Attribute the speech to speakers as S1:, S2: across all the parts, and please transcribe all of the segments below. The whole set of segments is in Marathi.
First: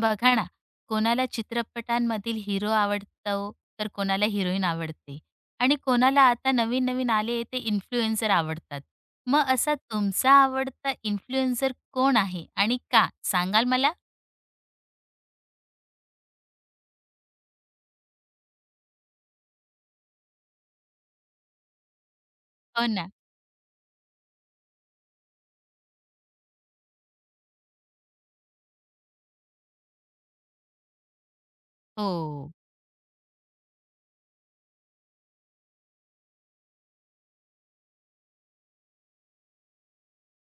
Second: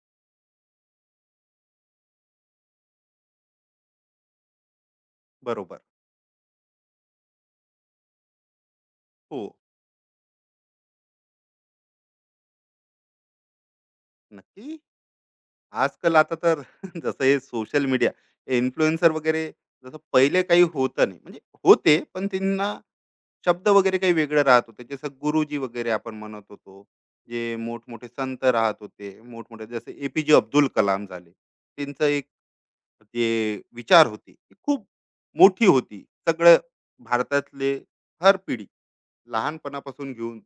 S1: बघा ना, कोणाला चित्रपटांमधील हिरो आवडतो, तर कोणाला हिरोईन आवडते आणि
S2: बरोबर.
S1: कोणाला आता नवीन-नवीन आले ते इन्फ्लुएन्सर आवडतात.
S2: हो,
S1: मग असा तुमचा आवडता इन्फ्लुएन्सर कोण आहे आणि का? सांगाल मला?
S2: नक्की. आजकाल आता तर जसं हे सोशल मीडिया, इन्फ्लुएन्सर वगैरे जसं पहिले काही होतं नाही. म्हणजे होते, पण त्यांना
S1: हो ना.
S2: शब्द वगैरे काही वेगळं राहत होते. जसं गुरुजी वगैरे आपण म्हणत होतो. जे मोठमोठे संत राहत होते. मोठमोठे जसे एपीजे अब्दुल कलाम झाले. त्यांचं एक
S1: हो,
S2: जे विचार होते, ती खूप मोठी होती. सगळं भारतातले हर पिढी लहानपणापासून घेऊन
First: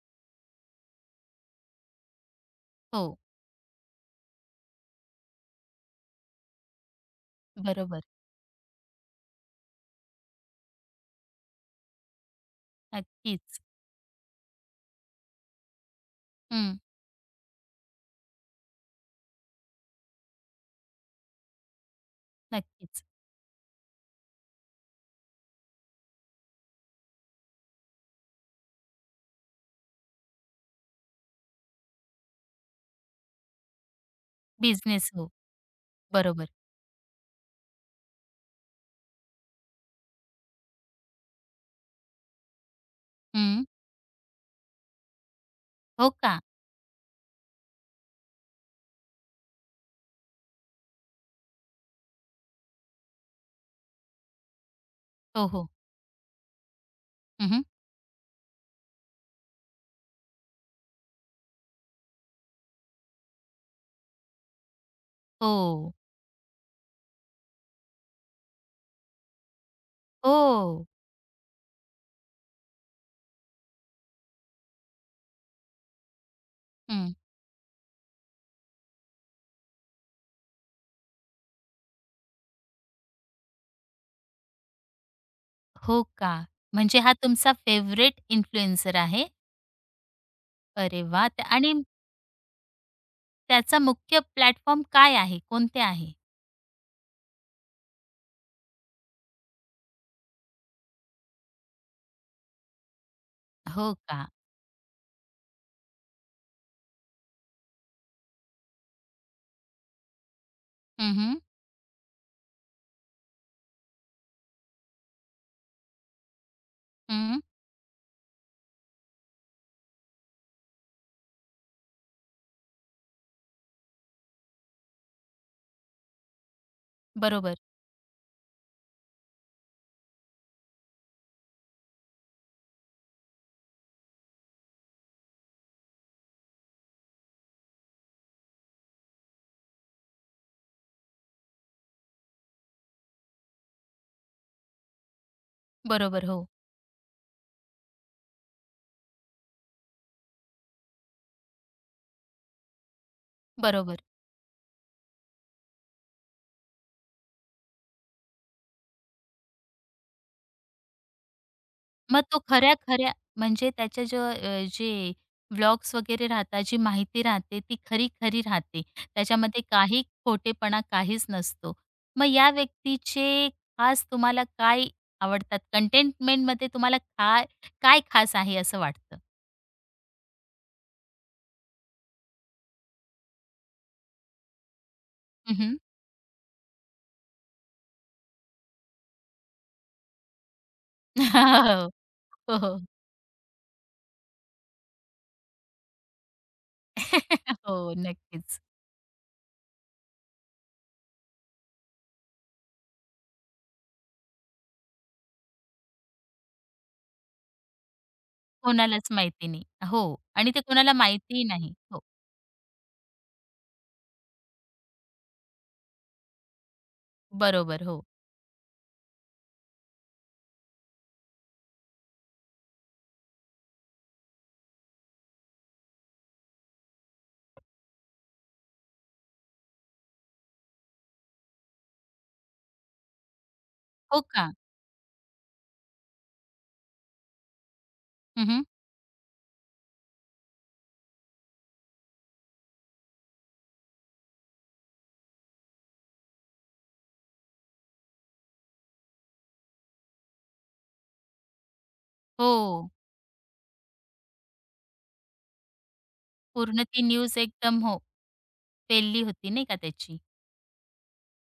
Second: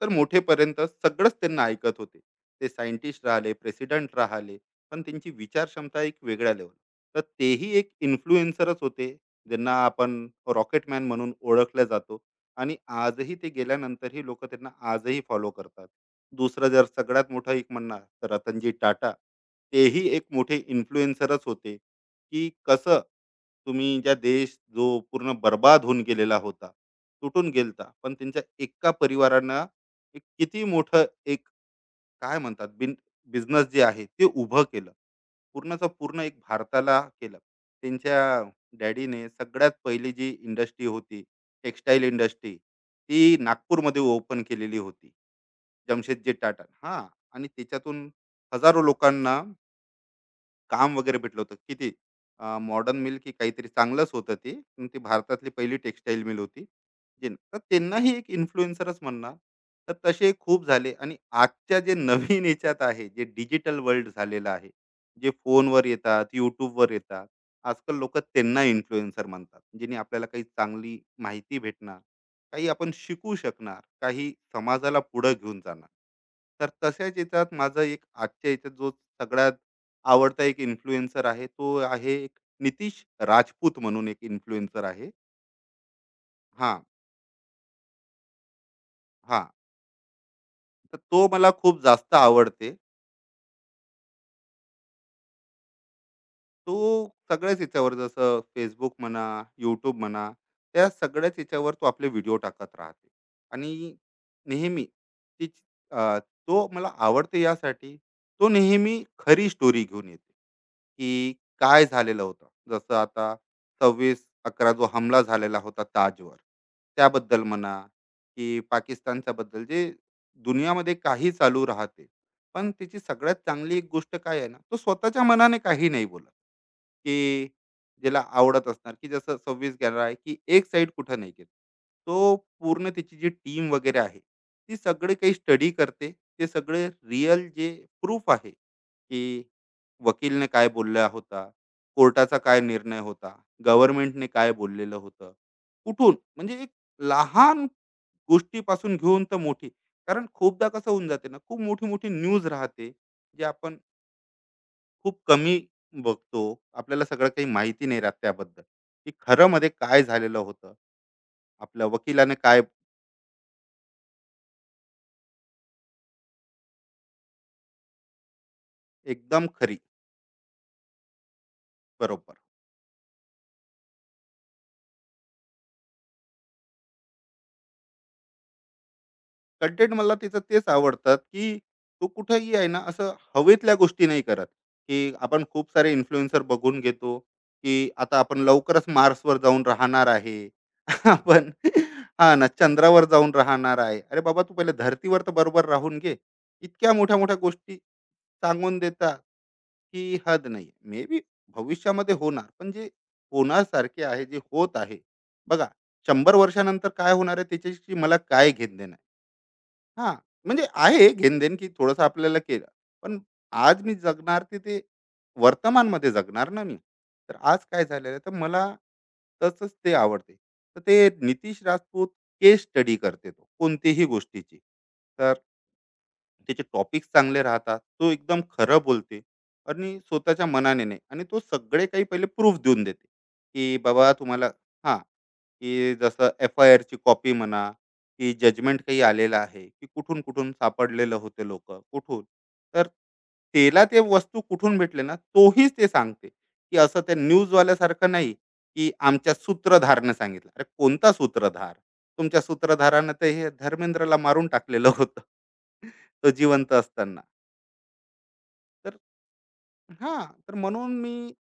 S2: तर मोठेपर्यंत सगळंच त्यांना ऐकत होते. ते
S1: हो.
S2: सायंटिस्ट राहिले, प्रेसिडेंट राहिले, पण त्यांची विचार क्षमता एक वेगळ्या लेवल. तर तेही एक
S1: बरोबर.
S2: इन्फ्लुएन्सरच होते, ज्यांना आपण रॉकेटमॅन म्हणून ओळखलं जातो. आणि आजही ते
S1: नक्कीच.
S2: गेल्यानंतरही लोक त्यांना आजही फॉलो करतात. दुसरं
S1: हं,
S2: जर सगळ्यात मोठं एक म्हणणार तर रतनजी टाटा, तेही एक मोठे इन्फ्लुएन्सरच होते की कसं.
S1: नक्कीच.
S2: तुम्ही ज्या देश जो पूर्ण बर्बाद होऊन गेलेला होता, तुटून गेलता, पण त्यांच्या एका परिवारानं एक किती मोठं एक काय म्हणतात बिन बिझनेस जे आहे ते उभं केलं.
S1: बिझनेस हो.
S2: पूर्णचं पूर्ण एक
S1: बरोबर.
S2: भारताला केलं. त्यांच्या डॅडीने सगळ्यात पहिली जी इंडस्ट्री होती, टेक्सटाईल इंडस्ट्री, ती
S1: हं.
S2: नागपूरमध्ये ओपन केलेली होती.
S1: हो
S2: जमशेदजी
S1: का?
S2: टाटा. हां. आणि त्याच्यातून हजारो लोकांना काम वगैरे भेटलं होतं. किती मॉडर्न मिल की काहीतरी चांगलंच होतं ते. पण ती
S1: हो,
S2: भारतातली
S1: हो.
S2: पहिली टेक्सटाईल मिल होती. जे तर
S1: हं,
S2: त्यांनाही एक इन्फ्लुएन्सरच म्हणणार. तर तसे खूप झाले आणि आजच्या जे नवीन ह्याच्यात आहे, जे डिजिटल वर्ल्ड झालेलं आहे. जे फोनवर
S1: हो.
S2: येतात, YouTubeवर येतात. आजकाल लोकं त्यांना इन्फ्लुएन्सर म्हणतात. ज्यांनी आपल्याला काही
S1: हो.
S2: चांगली माहिती भेटणार, काही आपण शिकू शकणार, काही समाजाला पुढं घेऊन जाणार. तर
S1: हं.
S2: तशाच याच्यात माझा एक आजच्या याच्यात जो सगळ्यात आवडता एक इन्फ्लुएन्सर आहे. तो आहे एक नितीश राजपूत म्हणून एक इन्फ्लुएन्सर आहे.
S1: हो का?
S2: हां,
S1: म्हणजे हा तुमचा फेव्हरेट इन्फ्लुएन्सर आहे?
S2: हां. तर
S1: अरे वा,
S2: तो
S1: त्या
S2: मला
S1: आणि
S2: खूप जास्त आवडते.
S1: त्याचा मुख्य प्लॅटफॉर्म काय आहे? कोणते आहे?
S2: तो सगळ्याच याच्यावर जसं फेसबुक म्हणा, YouTube म्हणा, त्या सगळ्याच याच्यावर तो आपले व्हिडिओ टाकत राहते.
S1: हो
S2: आणि
S1: का?
S2: नेहमी ती अ, तो मला आवडते यासाठी, तो नेहमी खरी स्टोरी घेऊन येते,
S1: हं,
S2: की
S1: हं.
S2: काय झालेलं होतं. जसं आता 26/11 जो हमला झालेला होता ताजवर, त्याबद्दल म्हणा, की पाकिस्तानच्याबद्दल जे दुनियामध्ये काही चालू राहते. पण त्याची सगळ्यात चांगली एक गोष्ट काय आहे ना, तो स्वतःच्या मनाने काही नाही बोलत. की
S1: बरोबर,
S2: ज्याला आवडत असणार, की जसं 26 गेला आहे, की एक साईड कुठं नाही गेला. तो पूर्ण त्याची जी टीम वगैरे आहे, ती सगळे काही स्टडी करते. ते सगळे रिअल जे प्रूफ आहे, की वकीलने काय बोलला होता, कोर्टाचा काय निर्णय होता, गव्हर्नमेंटने काय बोललेलं होतं, कुठून
S1: बरोबर. हो,
S2: म्हणजे एक लहान गोष्टीपासून घेऊन तर मोठी. कारण खूपदा कसं होऊन जाते ना, खूप मोठी-मोठी न्यूज राहते, जे आपण
S1: बरोबर.
S2: खूप कमी बघतो. आपल्याला सगळं काही माहिती नाही राहत त्याबद्दल, की खरं मध्ये काय झालेलं होतं. आपल्या
S1: मग
S2: वकिलाने
S1: तो
S2: काय
S1: खऱ्या-खऱ्या म्हणजे त्याच्या जो जे व्लॉग्स वगैरे राहतात, जी माहिती राहते ती खरी-खरी राहते.
S2: एकदम
S1: त्याच्यामध्ये
S2: खरी,
S1: काही खोटेपणा काहीच नसतो. मग
S2: बरोबर.
S1: या व्यक्तीचे खास तुम्हाला काय आवडतात? कंटेंटमेंटमध्ये तुम्हाला काय काय खास आहे असं वाटतं?
S2: कंटेंट मला तिचं तेच आवडतात, की तो कुठेही आहे ना, असं हवेतल्या गोष्टी नाही करत, की आपण
S1: हं,
S2: खूप
S1: हं.
S2: सारे इन्फ्लुएन्सर बघून घेतो, की आता आपण लवकरच Marsवर जाऊन राहणार आहे. आपण हां ना,
S1: हो, हो.
S2: चंद्रावर जाऊन राहणार आहे. अरे बाबा, तू पहिले धरतीवर तर बरोबर राहून घे. इतक्या मोठ्या-मोठ्या गोष्टी
S1: हो, नक्कीच.
S2: सांगून देतात, की हद नाही. मे बी भविष्यामध्ये होणार, पण जे होण्यासारखे आहे, जे होत आहे, बघा 100 वर्षानंतर काय होणार आहे त्याच्याशी मला काय घेणं-देणं.
S1: कोणालाच माहिती नाही. हो
S2: हां,
S1: आणि ते
S2: म्हणजे
S1: कोणाला
S2: आहे
S1: माहितीही
S2: घेणं की
S1: नाही. हो,
S2: थोडंसं आपल्याला केलं. पण आज मी जगणार ते ते वर्तमानमध्ये जगणार ना मी. तर आज काय
S1: बरोबर. हो.
S2: झालेलं आहे, तर मला तसंच ते आवडते. तर ते नितीश राजपूत केस स्टडी करते तो कोणतीही गोष्टीची. तर त्याचे टॉपिक्स चांगले राहतात. तो एकदम खरं बोलते आणि स्वतःच्या मनाने नाही आणि तो सगळे काही पहिले प्रूफ देऊन देते, की बाबा
S1: हो
S2: तुम्हाला
S1: का?
S2: हां, की जसं एफ-आय-आरची कॉपी म्हणा, की
S1: हं,
S2: जजमेंट काही आलेलं आहे, की कुठून-कुठून सापडलेलं होते लोक कुठून. तर त्याला ते वस्तू कुठून भेटले ना, तोही ते सांगते, की असं त्या न्यूजवाल्यासारखं नाही, की आमच्या सूत्रधारने सांगितलं. अरे कोणता सूत्रधार? तुमच्या
S1: हो.
S2: सूत्रधारानं तर हे धर्मेंद्रला मारून टाकलेलं होतं. तो जिवंत
S1: पूर्ण ती
S2: असताना.
S1: न्यूज एकदम हो,
S2: तर
S1: फैलली होती नाही का त्याची.
S2: हां, तर म्हणून मी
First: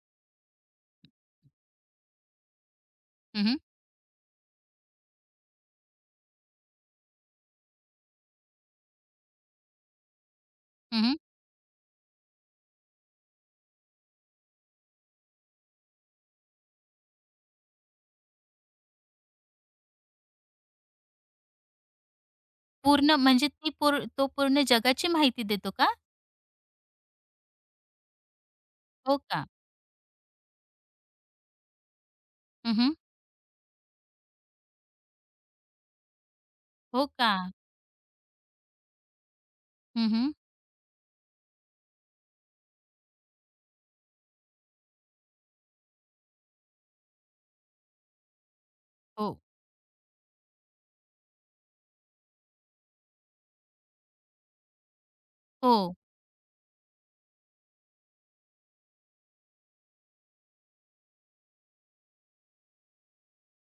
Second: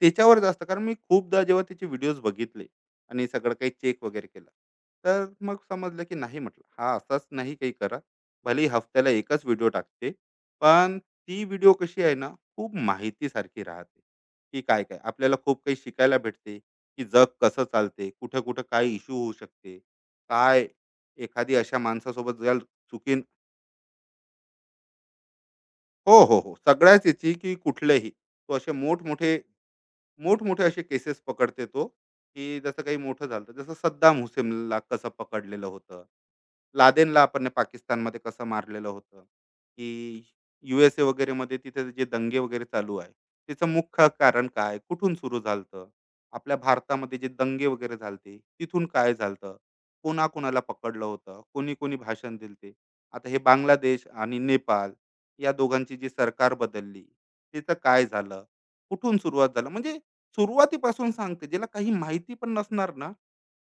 S2: त्याच्यावर जास्त, कारण मी खूपदा जेव्हा त्याचे व्हिडिओज बघितले आणि
S1: हं,
S2: सगळं
S1: हं.
S2: काही चेक वगैरे केलं. तर मग समजलं की नाही म्हटलं, हा असाच नाही काही करा. भलेही हफ्त्याला एकच व्हिडिओ टाकते. पण ती व्हिडिओ कशी आहे ना, खूप माहितीसारखी राहते, की काय-काय आपल्याला खूप काही शिकायला भेटते, की जग कसं चालते, कुठं-कुठं काय इश्यू होऊ शकते. काय एखादी अशा माणसासोबत ज्याला
S1: पूर्ण
S2: चुकी
S1: म्हणजे ती पूर तो पूर्ण जगाची माहिती देतो का?
S2: हो, हो, हो. सगळ्याच याची की कुठलेही. तो असे
S1: हो
S2: मोठमोठे,
S1: का?
S2: मोठमोठे असे केसेस पकडते तो, की जसं
S1: हं,
S2: काही मोठं झालं होतं. जसं सद्दाम हुसेनला कसं पकडलेलं होतं.
S1: हो
S2: लादेनला
S1: का?
S2: आपण पाकिस्तानमध्ये कसं मारलेलं होतं, की
S1: हं,
S2: यू-एस-ए वगैरेमध्ये तिथे जे दंगे वगैरे चालू आहे, त्याचं मुख्य कारण काय? कुठून सुरू झालं होतं? आपल्या भारतामध्ये जे दंगे वगैरे झाले होते, तिथून काय झालं
S1: हो.
S2: होतं? कोणाकोणाला पकडलं होतं? कोणी-कोणी भाषण दिले होते? आता हे बांगलादेश आणि नेपाळ या
S1: हो.
S2: दोघांची जी सरकार बदलली, तिचं काय झालं? कुठून सुरुवात झालं? म्हणजे सुरुवातीपासून सांगते. ज्याला काही माहिती पण नसणार ना,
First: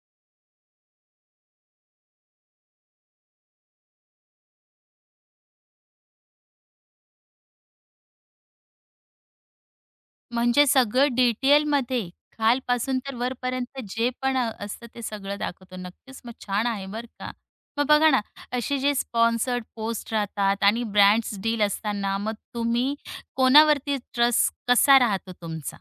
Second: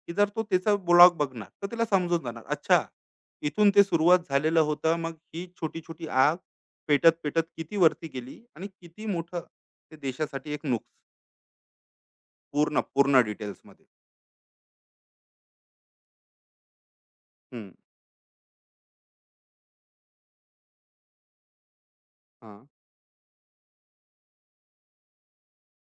S2: की जर तो त्याचा ब्लॉग बघणार, तर त्याला समजून जाणार, अच्छा इथून ते सुरुवात झालेलं होतं. मग ही छोटी-छोटी आग पेटत-पेटत किती वरती गेली आणि किती मोठं ते देशासाठी एक
S1: म्हणजे
S2: नुक.
S1: सगळं डिटेलमध्ये
S2: पूर्ण,
S1: खालपासून तर
S2: पूर्ण
S1: वरपर्यंत
S2: डिटेल्समध्ये.
S1: जे पण असतं ते सगळं दाखवतो. नक्कीच मग छान आहे बरं का.
S2: हं.
S1: मग बघा ना, असे जे स्पॉन्सर्ड पोस्ट राहतात आणि ब्रँड्स डील असताना मग
S2: हां.
S1: तुम्ही कोणावरती ट्रस्ट कसा राहतो तुमचा?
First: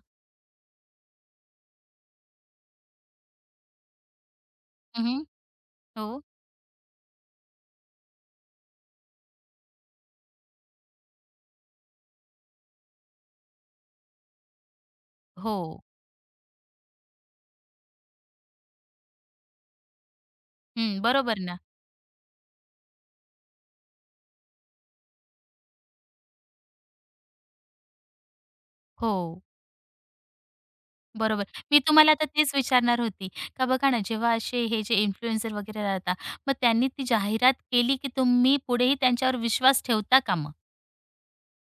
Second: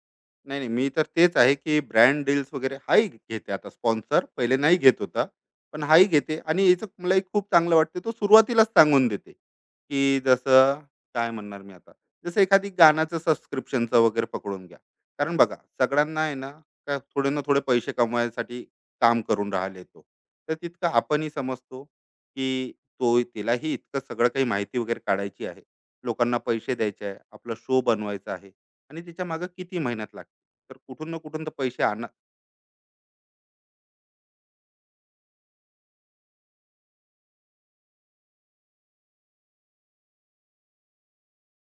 S2: नाही, नाही. मी तर तेच आहे, की ब्रँड डील्स वगैरे हाही घेते आता स्पॉन्सर. पहिले नाही घेत
S1: हं,
S2: होता. पण हाही
S1: हो.
S2: घेते आणि याचं मला एक खूप चांगलं वाटते. तो सुरुवातीलाच सांगून देते, की जसं काय म्हणणार मी आता? जसं एखादी गाण्याचं सबस्क्रिप्शनचं वगैरे पकडून घ्या. कारण बघा
S1: हो.
S2: सगळ्यांना आहे ना, का थोडे ना थोडे पैसे कमवायसाठी काम करून राहिले तो. तर तितकं
S1: हं,
S2: आपणही
S1: बरोबर ना.
S2: समजतो, की तो तिलाही इतकं सगळं काही माहिती वगैरे काढायची आहे. लोकांना पैसे द्यायचे आहे. आपला शो बनवायचा आहे आणि
S1: हो,
S2: तिच्या मागे किती मेहनत लागते. तर कुठून ना कुठून
S1: बरोबर.
S2: तर
S1: मी
S2: पैसे आणा.
S1: तुम्हाला आता तेच विचारणार होती, का बघा ना, जेव्हा असे हे जे इन्फ्लुएन्सर वगैरे राहतात, मग त्यांनी ती जाहिरात केली की तुम्ही पुढेही त्यांच्यावर विश्वास ठेवता का मग?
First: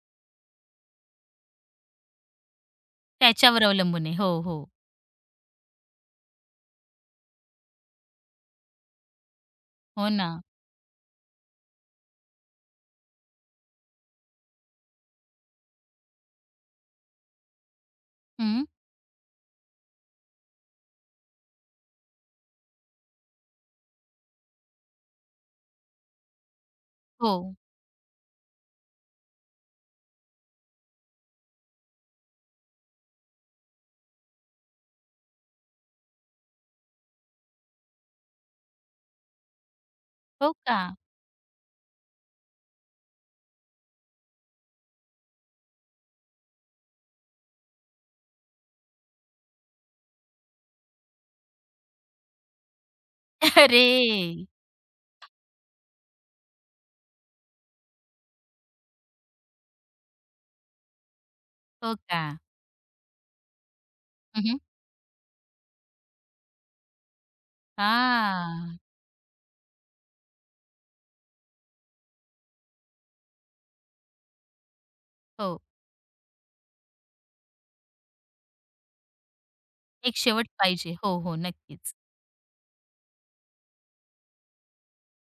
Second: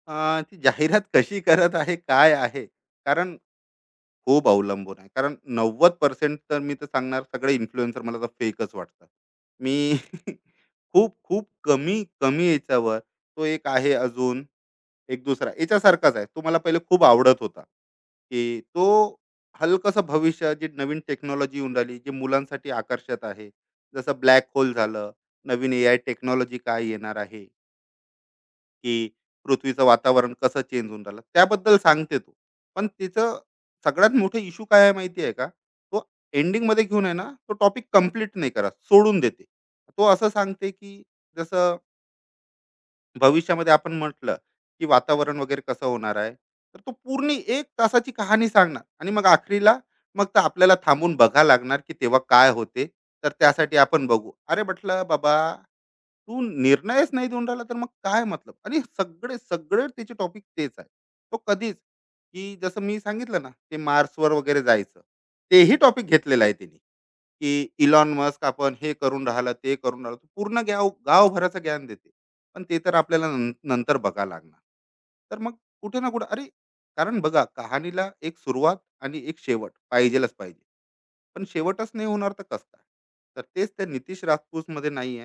S2: ती जाहिरात कशी करत आहे काय आहे कारण
S1: त्याच्यावर अवलंबून आहे. हो,
S2: खूप
S1: हो.
S2: अवलंबून आहे, कारण नव्वद पर्सेंट तर मी तर सांगणार सगळे इन्फ्लुएन्सर मला तर फेकच वाटतात. मी
S1: हो ना.
S2: खूप खूप कमी कमी याच्यावर. तो एक आहे अजून एक दुसरा याच्यासारखाच आहे तो मला पहिले खूप आवडत होता की
S1: हं.
S2: तो हलकसं भविष्य जे नवीन टेक्नॉलॉजी येऊन राहिली जे मुलांसाठी आकर्षक आहे. जसं ब्लॅक होल झालं, नवीन ए आय टेक्नॉलॉजी काय येणार
S1: हो.
S2: आहे, की पृथ्वीचं वातावरण कसं चेंज होऊन राहिलं त्याबद्दल सांगते तो. पण तिचं सगळ्यात मोठं इश्यू काय आहे माहिती आहे का? तो एंडिंग मध्ये घेऊन आहे ना तो टॉपिक कम्प्लीट नाही करत सोडून देते. तो असं
S1: हो
S2: सांगते
S1: का?
S2: की जसं भविष्यामध्ये आपण म्हटलं, की वातावरण वगैरे कसं होणार आहे. तर तो पूर्ण एक तासाची कहाणी सांगणार आणि मग आखरीला मग तर आपल्याला थांबून बघावं लागणार, की तेव्हा काय होते. तर त्यासाठी
S1: अरे!
S2: आपण बघू. अरे म्हटलं, "बाबा, तू निर्णयच नाही देऊन राहिला, तर मग काय मतलब?" आणि सगळे सगळे त्याचे टॉपिक तेच आहे. तो कधीच,
S1: हो का?
S2: की जसं मी सांगितलं ना, ते Marsवर
S1: हं, हं.
S2: वगैरे जायचं, तेही टॉपिक घेतलेला आहे त्याने. की इलॉन मस्क आपण हे करून राहिला ते करून राहिला तो पूर्ण गाव गावभराचं ज्ञान देते. पण ते तर आपल्याला नंतर बघा लागणार. तर मग
S1: हो.
S2: कुठे ना कुठे अरे, कारण बघा कहाणीला एक सुरुवात आणि एक शेवट
S1: एक
S2: पाहिजेलाच
S1: शेवट
S2: पाहिजे.
S1: पाहिजे. हो, हो.
S2: पण शेवटच
S1: नक्कीच.
S2: नाही होणार तर कसं काय. तर तेच त्या नितीश राजपूत मध्ये नाही.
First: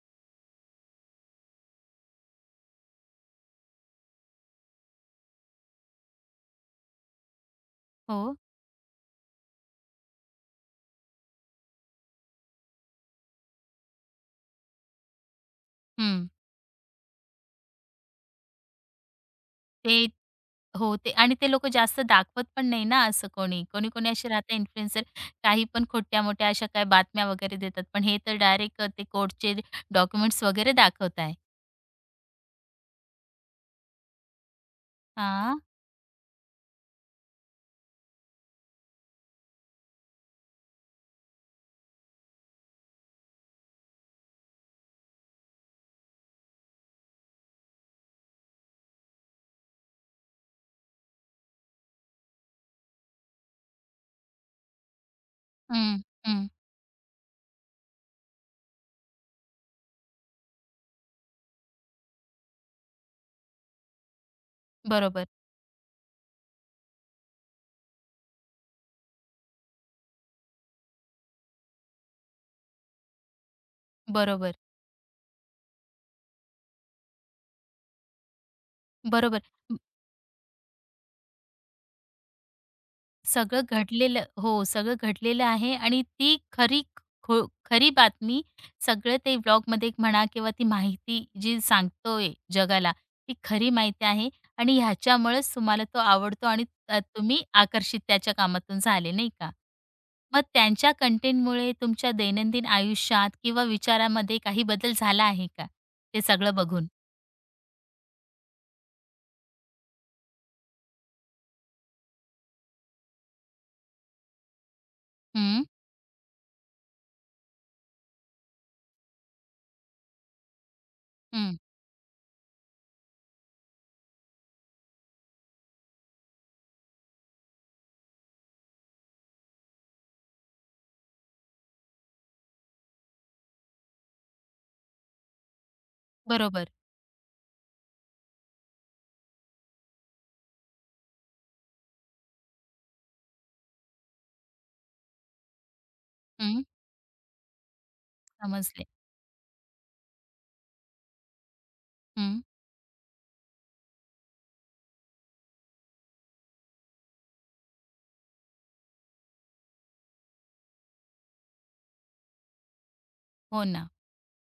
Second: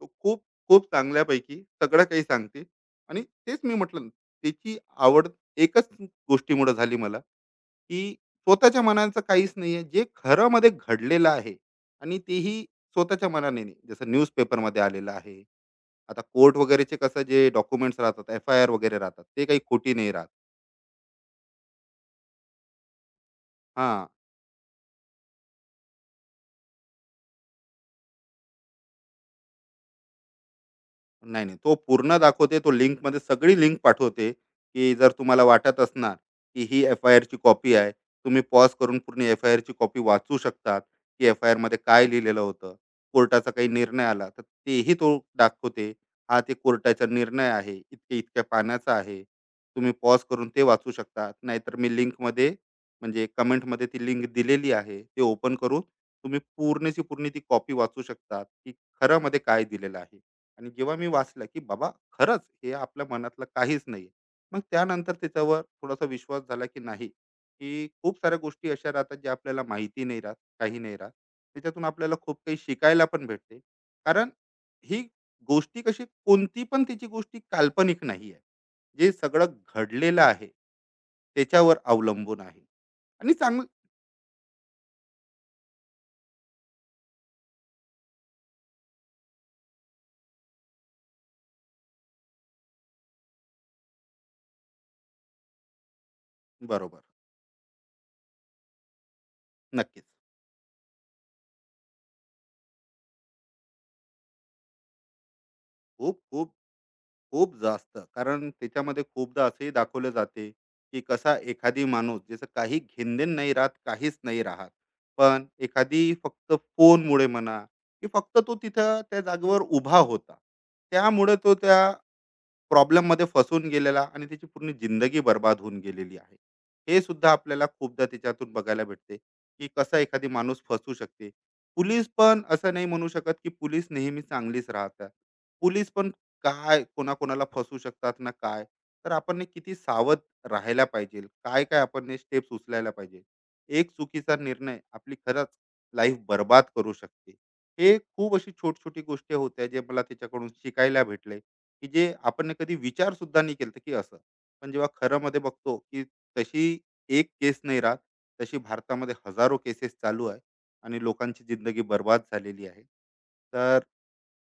S2: तो खूप खूप चांगल्यापैकी सगळं काही सांगते. आणि तेच मी म्हटलं ना, त्याची आवड एकच गोष्टीमुळे झाली मला, की
S1: हो.
S2: स्वतःच्या मनाचं काहीच नाहीये, जे खरं मध्ये घडलेलं आहे. आणि तेही स्वतःच्या मनाने नाही, जसं न्यूजपेपर मध्ये आलेलं आहे. आता
S1: हं.
S2: कोर्ट वगैरेचे कसं जे डॉक्युमेंट्स राहतात, एफ आय आर वगैरे राहतात, ते काही
S1: ते
S2: खोटी नाही राहत.
S1: हो, ते आणि ते लोकं जास्त दाखवत पण नाही ना असं कोणी.
S2: हा
S1: कोणी-कोणी असे राहतात इन्फ्लुएन्सर काही पण खोट्या-मोठ्या अशा काही बातम्या वगैरे देतात. पण हे तर डायरेक्ट ते कोर्टचे डॉक्युमेंट्स वगैरे दाखवत आहे.
S2: नाही, नाही. तो पूर्ण दाखवते. तो लिंकमध्ये सगळी लिंक पाठवते, की जर तुम्हाला
S1: हां.
S2: वाटत असणार, की ही एफ-आय-आरची कॉपी आहे. तुम्ही पॉज करून पूर्ण एफ-आय-आरची कॉपी वाचू शकतात, की एफ-आय-आरमध्ये काय लिहिलेलं होतं. कोर्टाचा काही निर्णय आला, तर तेही तो दाखवते. हा ते कोर्टाचा निर्णय आहे. इतक्या-इतक्या पानाचा आहे. तुम्ही पॉज करून ते वाचू शकतात. नाहीतर मी लिंकमध्ये म्हणजे कमेंटमध्ये ती लिंक दिलेली आहे. ते ओपन करून
S1: हं,
S2: तुम्ही
S1: हं.
S2: पूर्णची पूर्ण ती कॉपी वाचू शकतात, की खऱ्यामध्ये काय दिलेलं आहे. आणि जेव्हा मी वाचलं की बाबा खरंच हे आपल्या मनातलं काहीच नाही, मग त्यानंतर
S1: बरोबर,
S2: त्याच्यावर थोडासा विश्वास झाला की नाही, की खूप साऱ्या गोष्टी अशा राहतात, ज्या आपल्याला माहिती नाही राहत, काही नाही राहत. त्याच्यातून आपल्याला खूप काही शिकायला पण भेटते. कारण
S1: बरोबर,
S2: ही गोष्टी कशी कोणती पण तिची गोष्टी काल्पनिक नाही आहे, जे
S1: बरोबर.
S2: सगळं घडलेलं आहे त्याच्यावर अवलंबून आहे. आणि
S1: सगळं
S2: चांगलं
S1: घडलेलं हो, सगळं घडलेलं आहे आणि ती खरी खो खरी बातमी सगळं ते व्लॉगमध्ये म्हणा किंवा ती माहिती जी सांगतोय जगाला, ती खरी माहिती आहे आणि ह्याच्यामुळेच तुम्हाला तो आवडतो आणि
S2: बरोबर,
S1: तुम्ही आकर्षित त्याच्या कामातून झाले, नाही का?
S2: नक्कीच.
S1: मग त्यांच्या कंटेंटमुळे तुमच्या दैनंदिन आयुष्यात किंवा विचारामध्ये काही बदल झाला आहे का?
S2: खूप
S1: ते
S2: खूप
S1: सगळं बघून?
S2: खूप जास्त. कारण त्याच्यामध्ये खूपदा असंही दाखवलं जाते, की कसा एखादी माणूस ज्याचं काही घेणदेण नाही राहत, काहीच नाही राहत. पण
S1: हं,
S2: एखादी फक्त फोनमुळे म्हणा, की फक्त तो तिथं त्या जागेवर उभा होता. त्यामुळे तो
S1: हं.
S2: त्या प्रॉब्लेम मध्ये फसून गेलेला आणि त्याची पूर्ण जिंदगी बर्बाद होऊन गेलेली आहे. हे सुद्धा आपल्याला खूपदा त्याच्यातून बघायला भेटते, की कसा एखादी माणूस फसू शकते. पोलीस पण असं नाही म्हणू शकत की पोलीस नेहमी चांगलीच राहतात. पोलीस पण
S1: बरोबर.
S2: काय कोणाकोणाला फसू शकतात ना काय. तर आपण हे किती सावध राहायला पाहिजे, काय काय आपण स्टेप्स उचलायला पाहिजे. एक चुकीचा निर्णय आपली खरंच लाईफ
S1: हं,
S2: बर्बाद करू शकते. हे खूप अशी छोट
S1: समजले.
S2: छोटी गोष्टी होत्या जे मला त्याच्याकडून शिकायला भेटले, की जे
S1: हं,
S2: आपण कधी विचार सुद्धा नाही केलं की असं. पण जेव्हा खरं मध्ये बघतो की तशी एक केस नाही राहत, तशी भारतामध्ये हजारो केसेस चालू आहे आणि लोकांची जिंदगी बर्बाद झालेली आहे.
S1: हो
S2: तर
S1: ना.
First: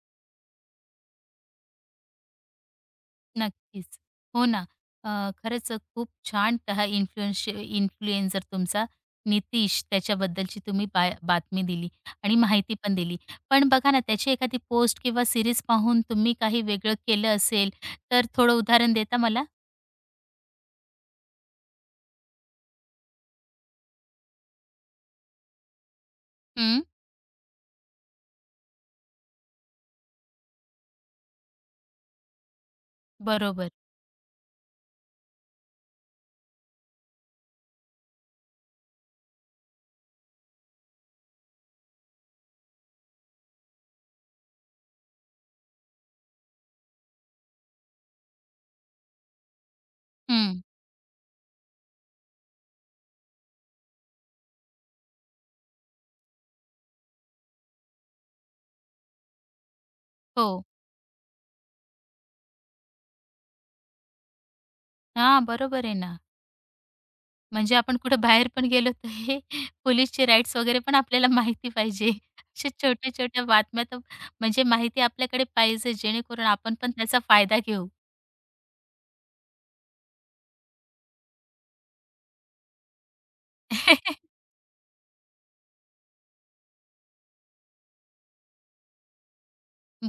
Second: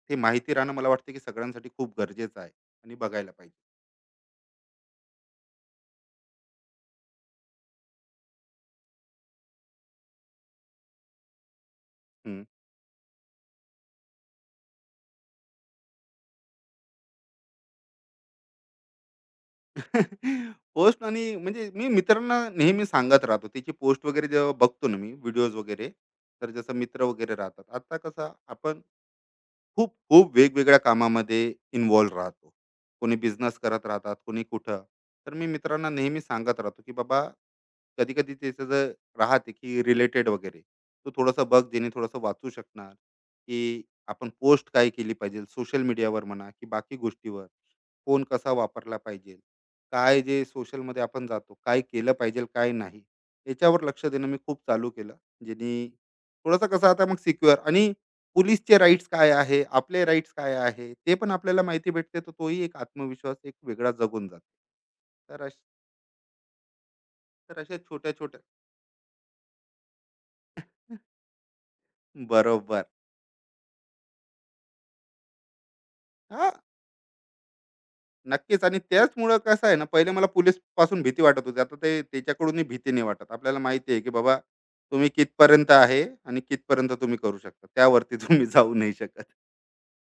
S2: ते माहिती राहणं मला वाटतं की सगळ्यांसाठी खूप गरजेचं आहे आणि बघायला पाहिजे.
S1: नक्कीच. हो ना. अ, खरंच खूप छान हा इन्फ्लुएन्सर तुमचा नितीश त्याच्याबद्दलची तुम्ही बातमी दिली आणि
S2: हम्म.
S1: माहिती पण दिली. पण बघा ना त्याची एखादी पोस्ट किंवा सीरीज पाहून तुम्ही काही वेगळं केलं असेल, तर थोडं उदाहरण देता मला?
S2: पोस्ट आणि म्हणजे मी मित्रांना नेहमी सांगत राहतो त्याची पोस्ट वगैरे जेव्हा बघतो ना मी व्हिडिओज वगैरे. तर जसं
S1: हं,
S2: मित्र वगैरे राहतात आता कसं आपण खूप खूप वेगवेगळ्या कामामध्ये इन्व्हॉल्व राहतो. कोणी बिझनेस
S1: बरोबर.
S2: करत राहतात, कोणी कुठं. तर मी मित्रांना नेहमी सांगत राहतो की बाबा, कधी कधी त्याचं जर राहते की रिलेटेड वगैरे, तो थोडंसं बघ, जेणे थोडंसं वाचू शकणार की आपण पोस्ट काय केली पाहिजे सोशल मीडियावर म्हणा की बाकी गोष्टीवर. फोन कसा वापरला पाहिजे, काय जे
S1: हं.
S2: सोशलमध्ये आपण जातो, काय केलं पाहिजे, काय नाही, याच्यावर लक्ष देणं मी खूप चालू केलं. ज्यानी थोडंसं कसं आता मग सिक्युअर आणि पोलिसचे राइट्स काय आहे, आपले राइट्स
S1: हो.
S2: काय आहे, ते पण आपल्याला माहिती भेटते, तर तोही एक आत्मविश्वास एक वेगळा जगून जातो. तर
S1: हां,
S2: अश
S1: बरोबर आहे ना.
S2: तर
S1: म्हणजे
S2: अशा
S1: आपण कुठं
S2: छोट्या-छोट्या
S1: बाहेर पण गेलो तर हे पोलिसचे राईट्स वगैरे पण आपल्याला माहिती पाहिजे. अशा
S2: बरोबर.
S1: छोट्या-छोट्या बातम्या तर म्हणजे माहिती आपल्याकडे पाहिजे जेणेकरून
S2: हां,
S1: आपण पण त्याचा फायदा घेऊ.
S2: नक्कीच आणि त्याचमुळं कसं आहे ना, पहिले मला पोलीस पासून भीती वाटत होती. आता ते त्याच्याकडूनही भीती नाही वाटत. आपल्याला माहिती आहे, की बाबा तुम्ही कितपर्यंत आहे आणि कितपर्यंत तुम्ही करू शकता. त्यावरती तुम्ही जाऊ नाही शकत.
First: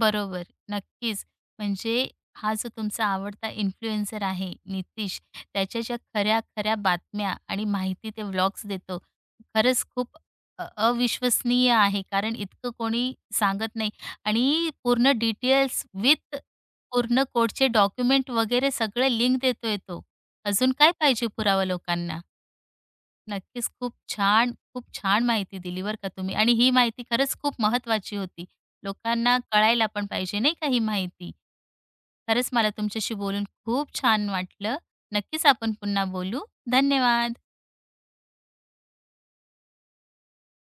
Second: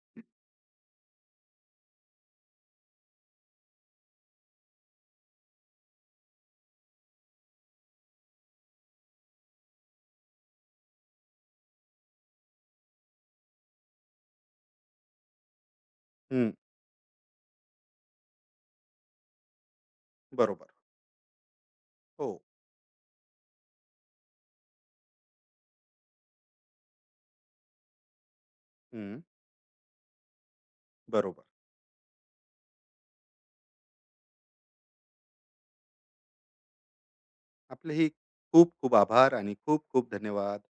S1: बरोबर, नक्कीच. म्हणजे हा जो तुमचा आवडता इन्फ्लुएन्सर आहे नितीश, त्याच्या ज्या खऱ्या-खऱ्या बातम्या आणि माहिती ते व्लॉग्स देतो, खरंच खूप अविश्वसनीय आहे. कारण इतकं कोणी सांगत नाही आणि पूर्ण डिटेल्स विथ
S2: हं,
S1: पूर्ण कोडचे डॉक्युमेंट वगैरे सगळं लिंक देतोय तो.
S2: बरोबर.
S1: अजून काय पाहिजे पुरावा लोकांना?
S2: हो.
S1: नक्कीच. खूप छान, खूप छान माहिती दिली बरं का तुम्ही आणि ही माहिती खरंच खूप महत्त्वाची होती.
S2: हं,
S1: लोकांना कळायला पण पाहिजे नाही का ही माहिती.
S2: बरोबर.
S1: खरंच मला तुमच्याशी बोलून खूप छान वाटलं. नक्कीच आपण पुन्हा बोलू. धन्यवाद.
S2: आपलेही खूप खूप आभार आणि खूप खूप धन्यवाद.